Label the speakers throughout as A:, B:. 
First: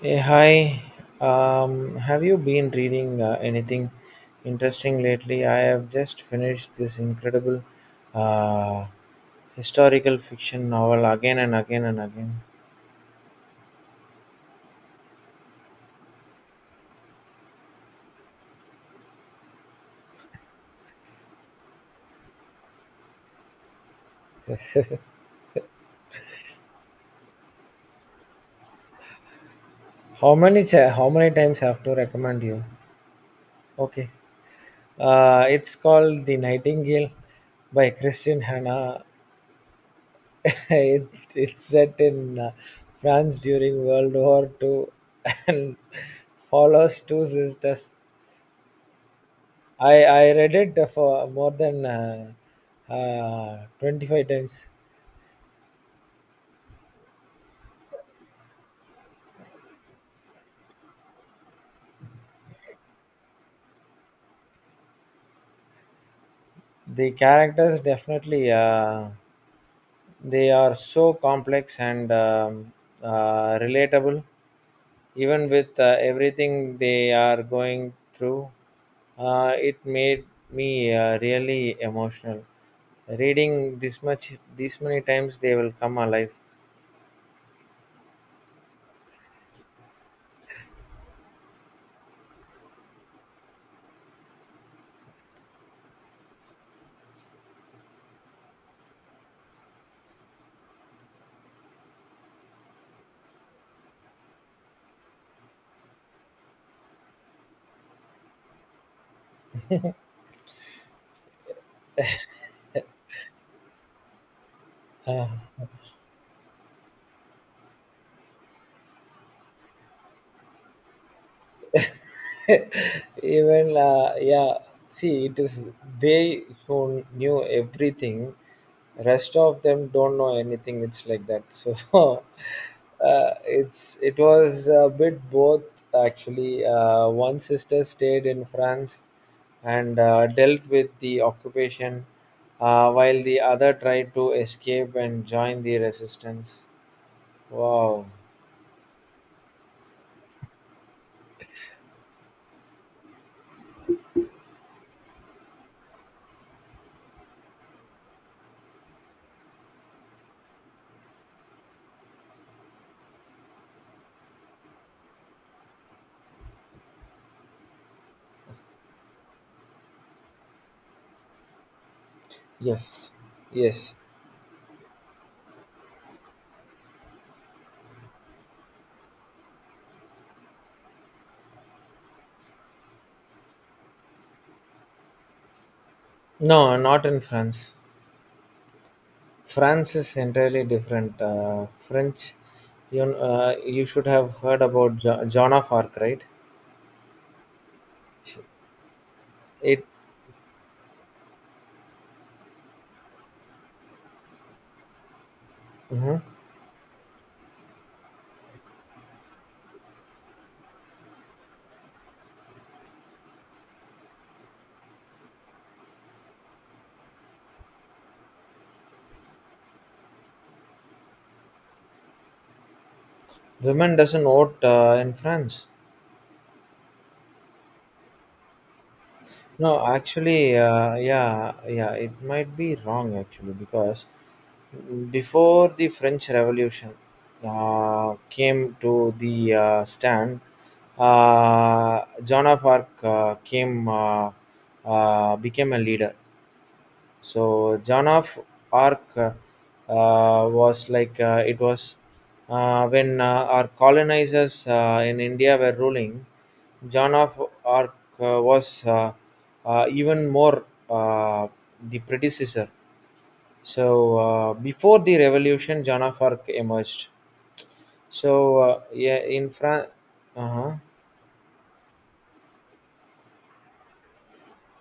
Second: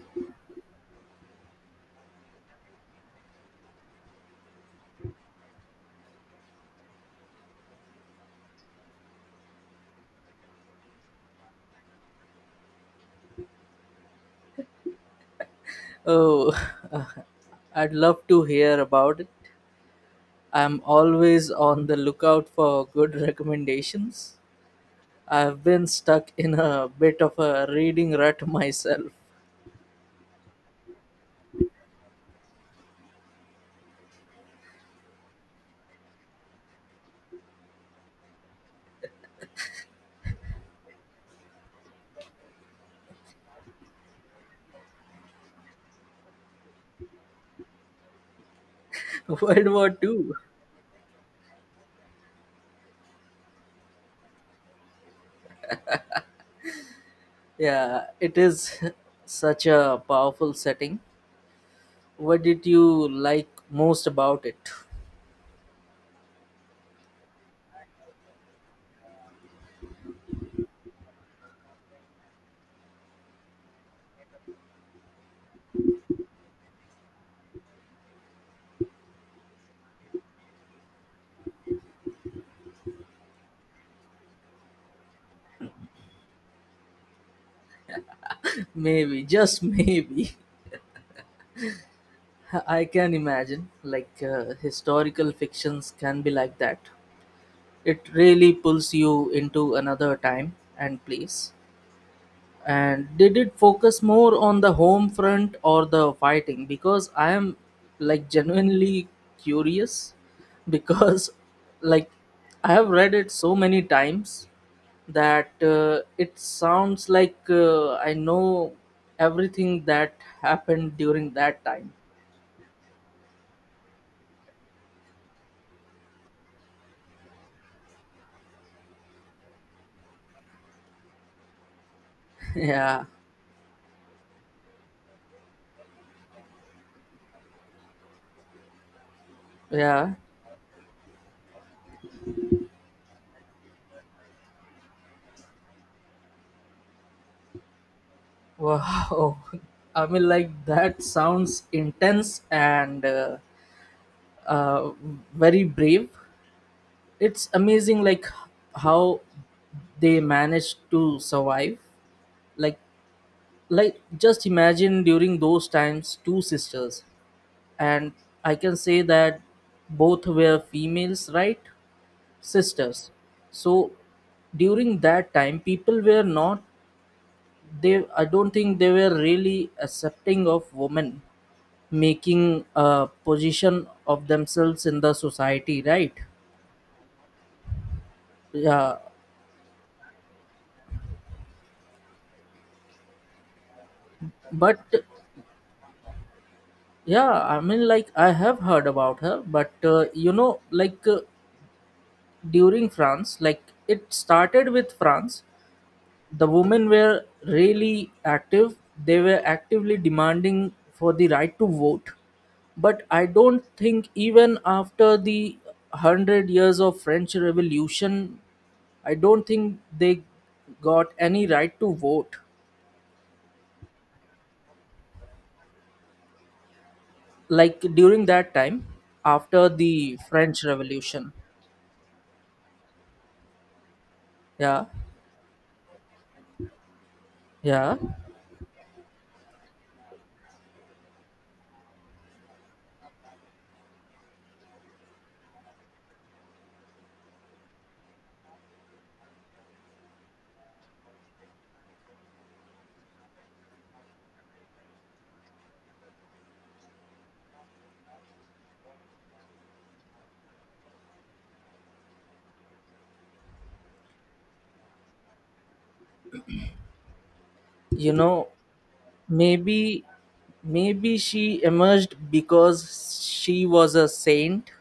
A: Hey, hi. Have you been reading anything interesting lately? I have just finished this incredible uh, historical fiction novel again and again and again.
B: Oh, I'd love to hear about it. I'm always on the lookout for good recommendations. I've been stuck in a bit of a reading rut myself.
A: How many times have to recommend you? Okay, it's called The Nightingale by Christian Hanna. it, it's set in France during World War Two and follows two sisters.
B: World War
A: I
B: Two,
A: read it for more than 25 times.
B: yeah, it is such a powerful setting. What did you like most about it?
A: The characters definitely, they are so complex and relatable, even with everything they are going through. It made me, really emotional. Reading this much, this many times, they will come alive.
B: Maybe, just maybe. I can imagine, like historical fictions can be like that. It really pulls you into another time and place. And did it focus more on the home front or the fighting? Because I am, like, genuinely curious, because like I have read it so many times
A: Uh,
B: that it sounds like I know everything that happened during that time.
A: even, yeah, see, it is they who knew everything, rest of them don't know anything, it's like that, so
B: Yeah,
A: uh, it was a bit both, actually. One sister stayed in France and
B: yeah.
A: dealt with the occupation, while the other tried to escape and join the resistance. Wow.
B: Wow, I mean, like that sounds intense and uh, very brave. It's amazing, like how they managed to survive. Like, like just imagine during those times, two sisters, and I can say that both were females, right? Sisters.
A: Yes.
B: So
A: Yes.
B: during that time, people were not, they I don't think they were really accepting of women making a position of themselves in the society, right?
A: No, not in France.
B: Yeah,
A: France is entirely different. French, you should have heard
B: but
A: about Joan of Arc, right?
B: yeah, I mean, like I
A: Sh-
B: have heard about her but
A: It.
B: you know, like during France, like it started with France.
A: Mhm.
B: The women were really active. They were actively demanding for the right to vote. But I don't think even after the 100 years of French Revolution, I don't think they got any right to vote.
A: Women doesn't vote in France.
B: Like during that time, after
A: No,
B: the
A: actually,
B: French Revolution.
A: yeah, yeah, it might be wrong, actually, because
B: Yeah.
A: before the French Revolution
B: Yeah.
A: came to the stand, Joan of Arc came, became a leader. So Joan of Arc was like it was when our colonizers in India were ruling. Joan of Arc was even more the predecessor. So before the revolution, Joan of Arc emerged.
B: You know,
A: So yeah, in France.
B: maybe
A: Uh-huh.
B: maybe she emerged because she was a saint.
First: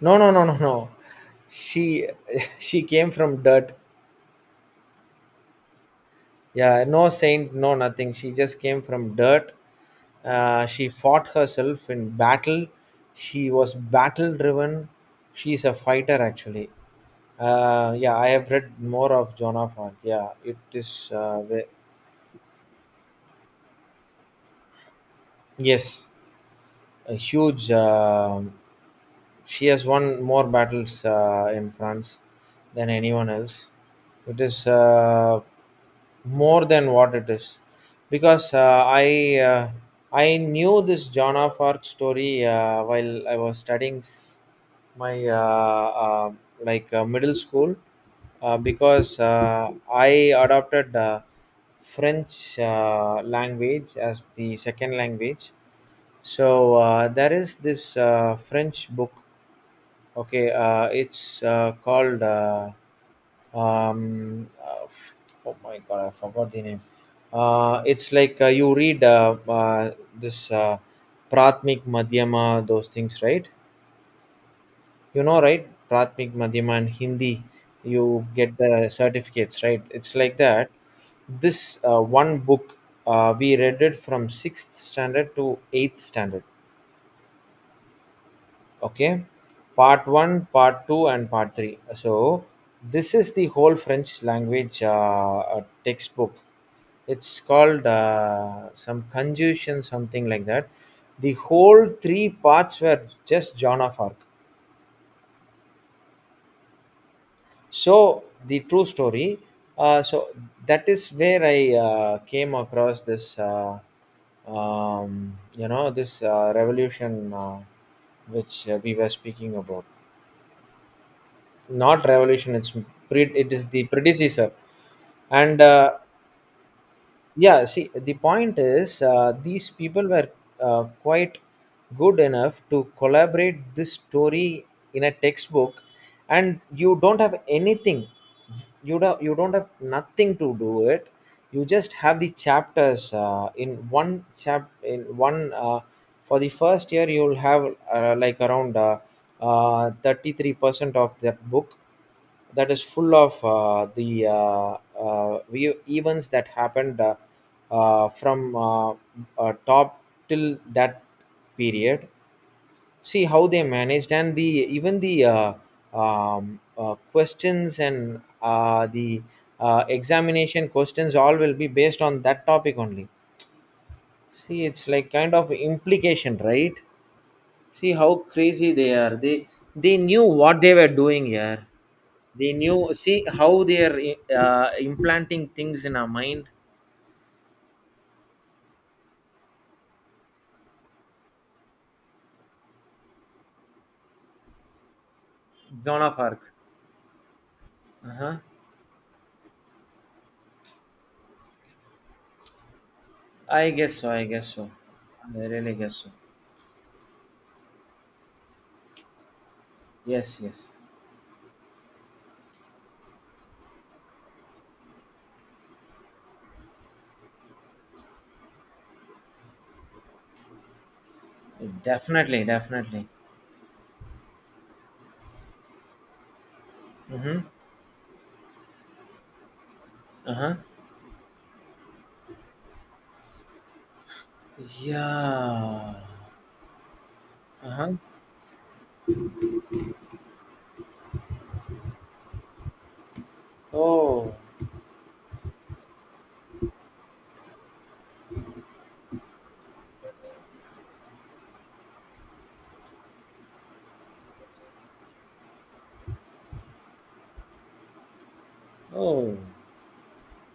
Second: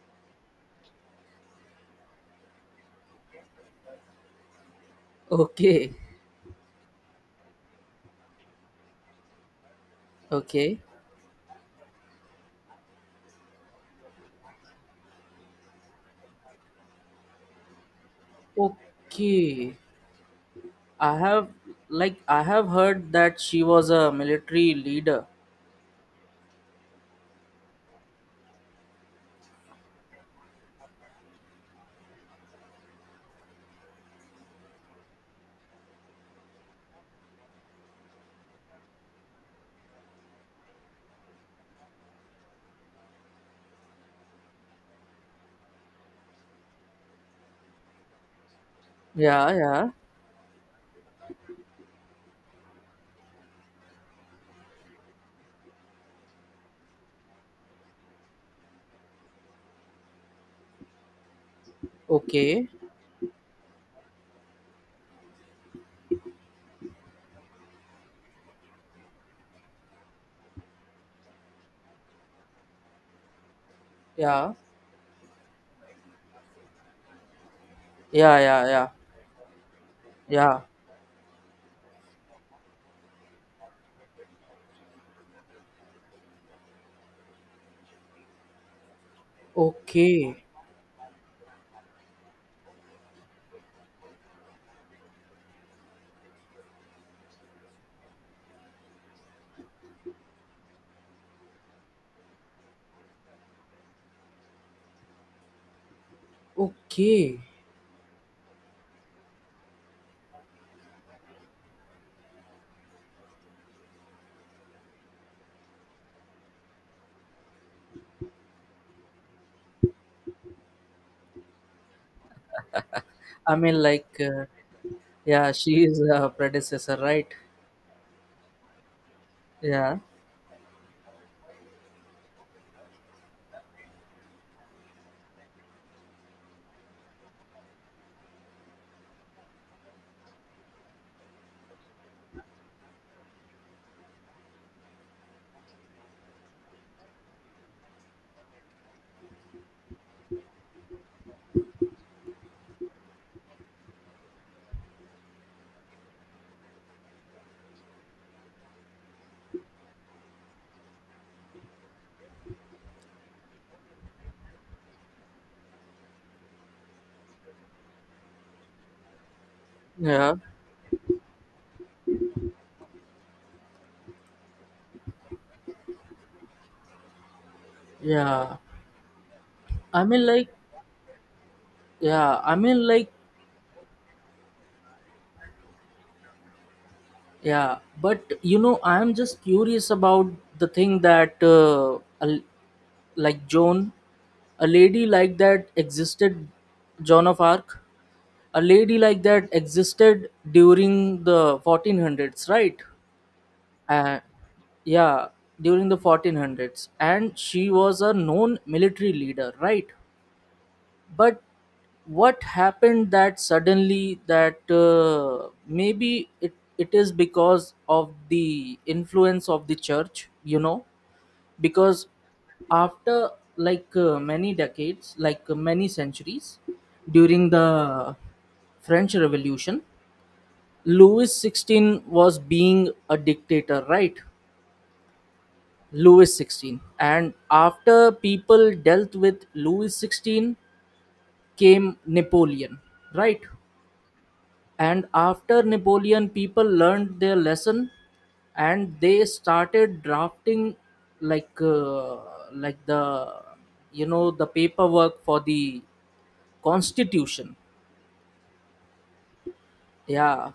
A: No, no, no, no, no. She she came from dirt.
B: Okay.
A: Yeah, no saint, no nothing. She just came from dirt.
B: Okay.
A: She fought herself in battle. She was battle driven. She's a fighter, actually. Yeah, I have read more of Joan
B: Okay.
A: of Arc. Yeah, it is.
B: I have, like I have heard that she was a military leader.
A: Yes, a huge. She has won more battles in France than anyone else. It is more than what it is, because I, uh, I knew this Joan of Arc story while I was studying my, like middle school, because
B: Yeah, yeah.
A: I adopted French language as the second language. So there is this French book. Okay, it's called
B: Okay.
A: um, uh, f- oh my God, I forgot the name. It's like you read this pratmik madhyama, those things, right?
B: Yeah.
A: You know, right, pratmik madhyama, and Hindi you
B: Yeah,
A: get
B: yeah,
A: the
B: yeah.
A: certificates, right? It's like
B: Yeah.
A: that. This one book, we read it from 6th standard to 8th standard. Okay. Part
B: Okay.
A: one, part two, and part three. So this is the whole French language textbook. It's called some conjunction, something like that. The whole three parts were just Joan of Arc.
B: Okay.
A: So the true story. So that is where I came across this. You know, this revolution which we were speaking about. Not revolution, it's pre, it
B: I
A: is
B: mean,
A: the
B: like
A: predecessor.
B: yeah,
A: And
B: she is a predecessor, right?
A: yeah, see, the point is these
B: Yeah.
A: people were quite good enough to collaborate this story in a textbook, and you don't have anything. You don't have nothing to do it. You just have the chapters in one chap in one for the first year. You'll have like around 33% of that book that is full of events that happened, from top till that period. See how they managed, and the even the questions and the
B: Yeah.
A: examination questions, all will be based on that topic only. See, it's like kind of implication, right? See how
B: Yeah.
A: crazy they are. They
B: I
A: knew
B: mean, like
A: what they were doing here.
B: yeah,
A: They
B: I mean,
A: knew.
B: like
A: See how they are implanting things in our mind.
B: yeah, but you know, I am just curious about the thing that, like Joan, a lady like that
A: Joan of Arc.
B: existed, Joan of Arc,
A: Uh-huh.
B: a lady like that existed during the 1400s, right?
A: I guess so.
B: Uh,
A: I guess so.
B: yeah,
A: I really
B: during
A: guess
B: the
A: so.
B: 1400s, and she was a known military leader, right?
A: Yes. Yes.
B: But what happened that suddenly that maybe it is because of the influence of the church, you know, because
A: Definitely. Definitely.
B: after, like many decades, like many centuries
A: Mm-hmm.
B: during the French Revolution,
A: Uh-huh.
B: Louis XVI was being a dictator, right?
A: Yeah.
B: Louis XVI, and
A: Uh-huh.
B: after people dealt with Louis XVI came Napoleon, right?
A: Oh.
B: And after Napoleon, people learned their lesson, and they started drafting, like uh, like the, you know, the paperwork for the constitution.
A: Oh.
B: Yeah,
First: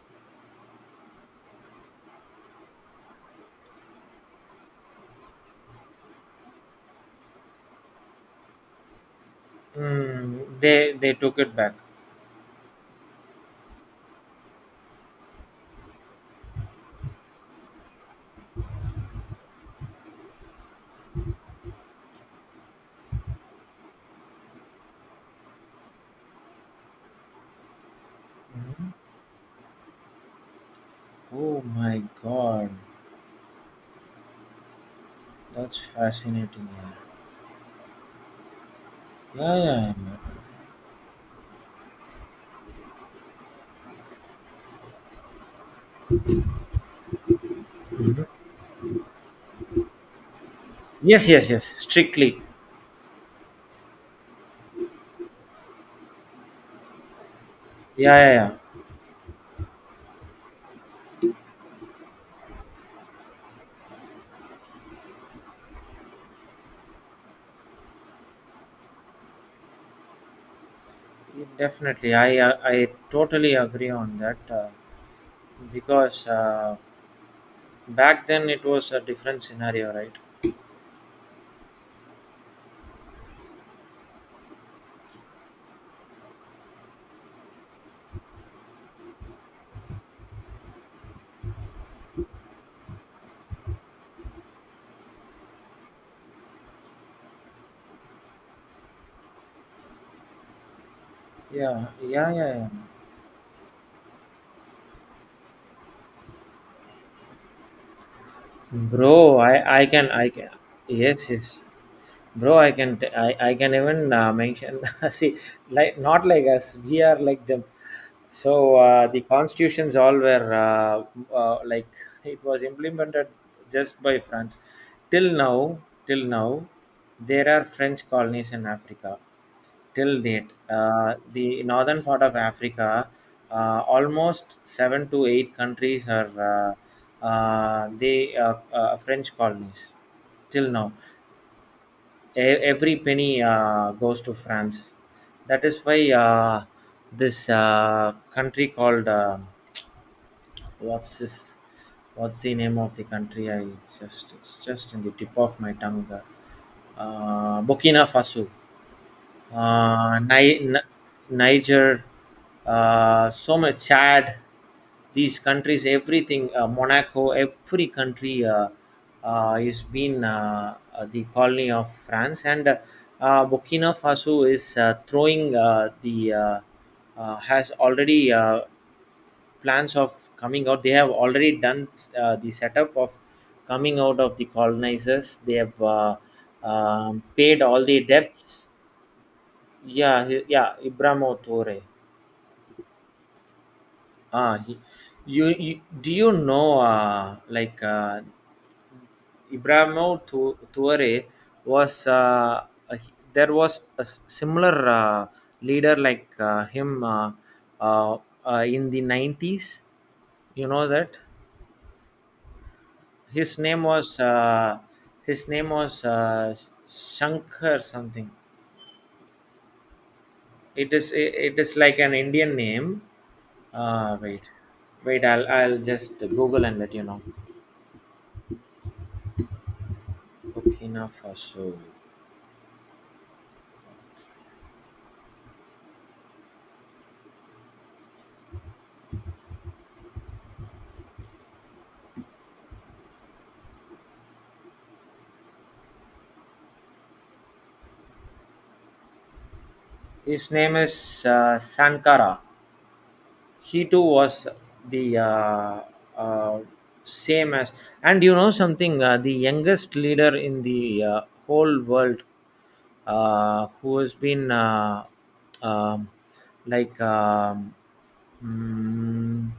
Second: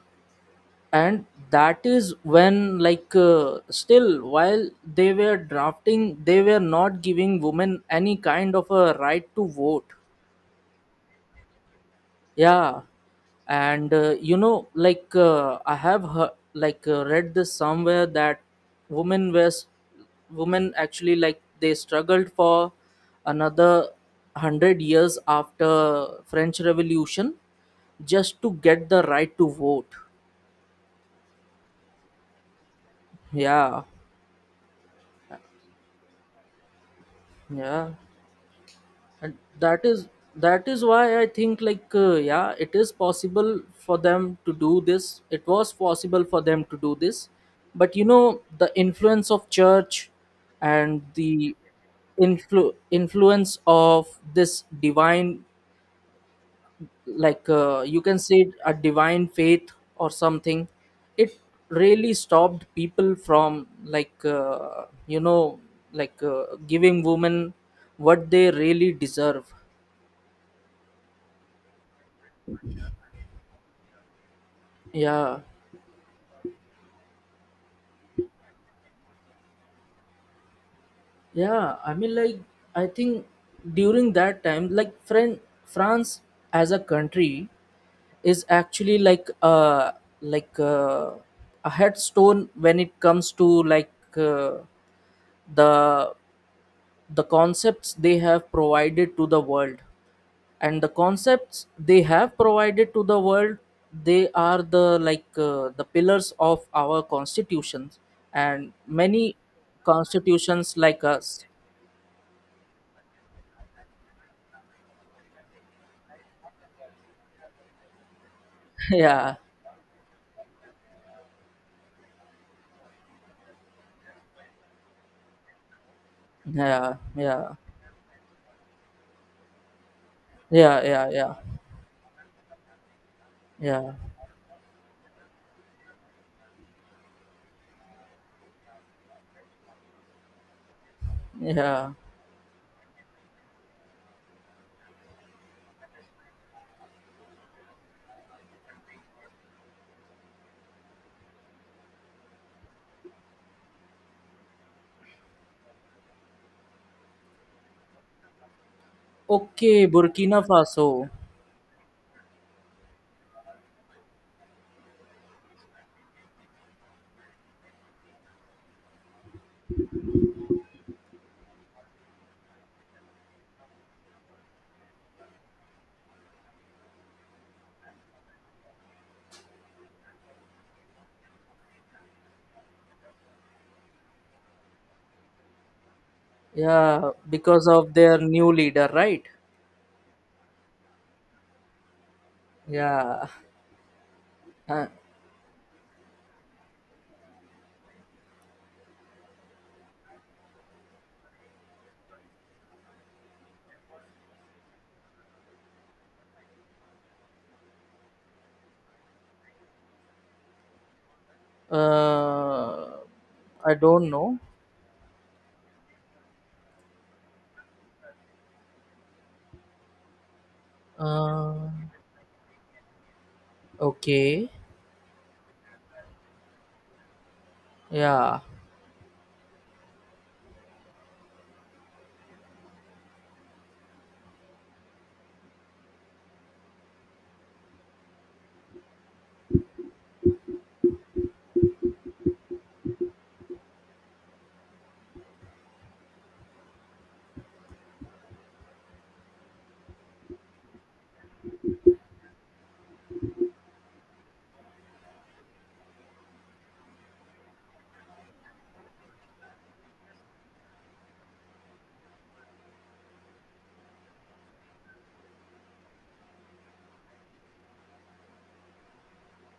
B: and that is when, like still while they were drafting, they were not giving women any kind of a right to vote.
A: Mm, they took it back.
B: Yeah, and you know, like I have heard, like read this somewhere that women were s- women actually, like they struggled for another hundred years after French Revolution just to get
A: Mhm.
B: the right to vote.
A: Oh my God,
B: Yeah,
A: that's fascinating. Yeah,
B: yeah. And
A: yeah,
B: that
A: yeah.
B: is, that is why I think, like yeah, it is possible for them to do this, it was possible for them to do this. But you know, the influence of church and
A: Yes, yes,
B: the
A: yes. Strictly.
B: influence of this divine, like you
A: Yeah,
B: can
A: yeah, yeah.
B: say a divine faith or something, it really stopped people from, like you know, like giving women what they really deserve.
A: Definitely. I, I totally agree on that,
B: Yeah,
A: because back then it was a different scenario, right?
B: yeah, I mean, like I think during that time, like France as a country is actually like like uh, a headstone when it comes to, like uh, the the concepts they have provided to the world, and the concepts
A: Yeah,
B: they
A: yeah, yeah,
B: have
A: yeah.
B: provided to the world, they are the, like the pillars of our constitutions and many
A: Bro, I can.
B: constitutions like
A: Yes,
B: us.
A: yes. Bro, I can even mention. See, like not like us, we are like them. So the
B: Yeah,
A: constitutions all were like, it was implemented just by France till now, till now.
B: yeah,
A: There
B: yeah,
A: are French colonies in Africa till date.
B: yeah, yeah, yeah,
A: The northern part of Africa,
B: yeah,
A: almost 7 to 8 countries are they French colonies till now.
B: yeah.
A: Every penny goes to France. That is why this country called, what's this? What's the name of the country? I just, it's just in the tip of my tongue. Burkina Faso,
B: Okay,
A: uh,
B: Burkina
A: Ni- Ni-
B: Faso.
A: Niger, so much Chad, these countries, everything, Monaco, every country is been the colony of France. And Burkina Faso is throwing the has already plans of coming out. They have already done the setup of coming out of the colonizers. They have
B: Yeah,
A: paid
B: because
A: all
B: of
A: the
B: their new
A: debts.
B: leader, right?
A: Yeah, he, yeah, Ibrahimo Tore.
B: Yeah.
A: Ah, he,
B: uh,
A: you do you know like Ibrahimo Tore was a, there was a similar leader like him, uh, in the 90s. You know that,
B: uh,
A: his
B: I
A: name
B: don't
A: was,
B: know.
A: his name was Shankar something.
B: Uh,
A: It is like an Indian name.
B: okay.
A: Wait, wait. I'll just Google and let you know.
B: Yeah.
A: Burkina Faso. His name is Sankara. He too was the uh, same as, and you know something, the youngest leader in the whole world, who has been um, like mm,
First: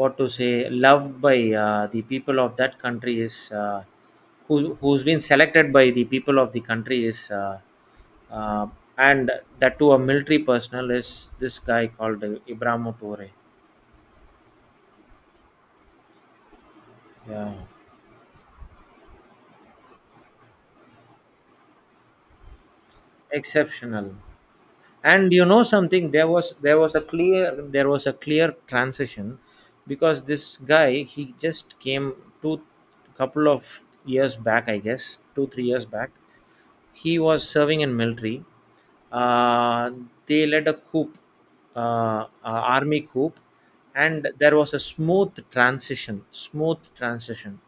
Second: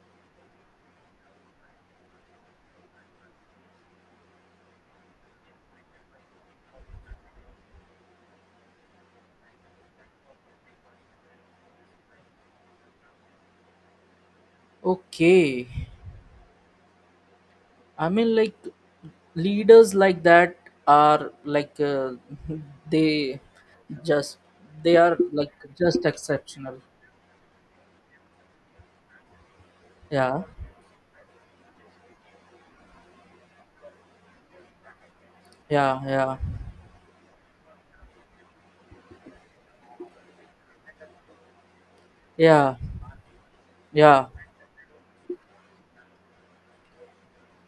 A: what to say, loved by the people of that country is who who's been selected by the people of the country is uh, and that to a military personnel is this guy called Ibrahim Toure.
B: Okay.
A: Yeah,
B: I mean, like leaders like that are like they
A: exceptional.
B: just, they are
A: And you
B: like,
A: know
B: just
A: something? There was there
B: exceptional.
A: was a clear, transition, because
B: Yeah.
A: this guy, he just came two couple of years back, I guess, 2 3 years
B: Yeah.
A: back.
B: Yeah.
A: He was serving in military. Uh, they led a coup,
B: Yeah.
A: army coup, and
B: Yeah.
A: there was a smooth transition. Smooth transition.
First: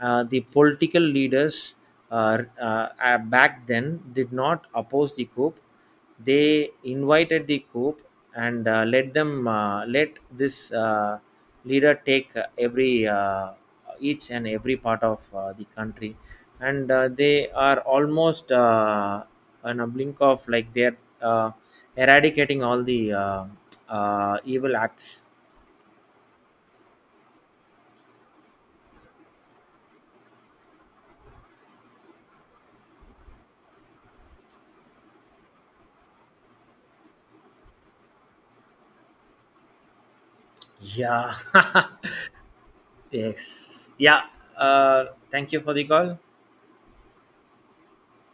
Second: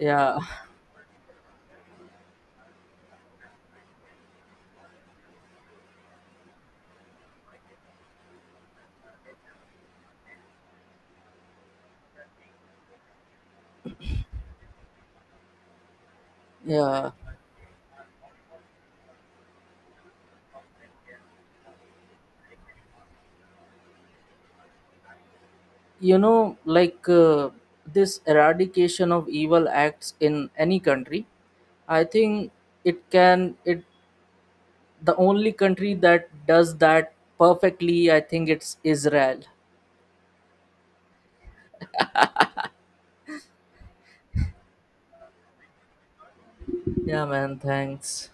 A: The political leaders back then did not oppose the coup. They invited the coup and let them, let this leader take every each and every part of the country. And
B: Yeah.
A: they are almost on a blink of like they're uh, eradicating all the evil acts.
B: You know, like this eradication of evil acts in any country, I think it can it, the only country that does that perfectly, I think, it's Israel.
A: Yeah yes, yeah, thank you for the call.
B: Yeah, man, thanks.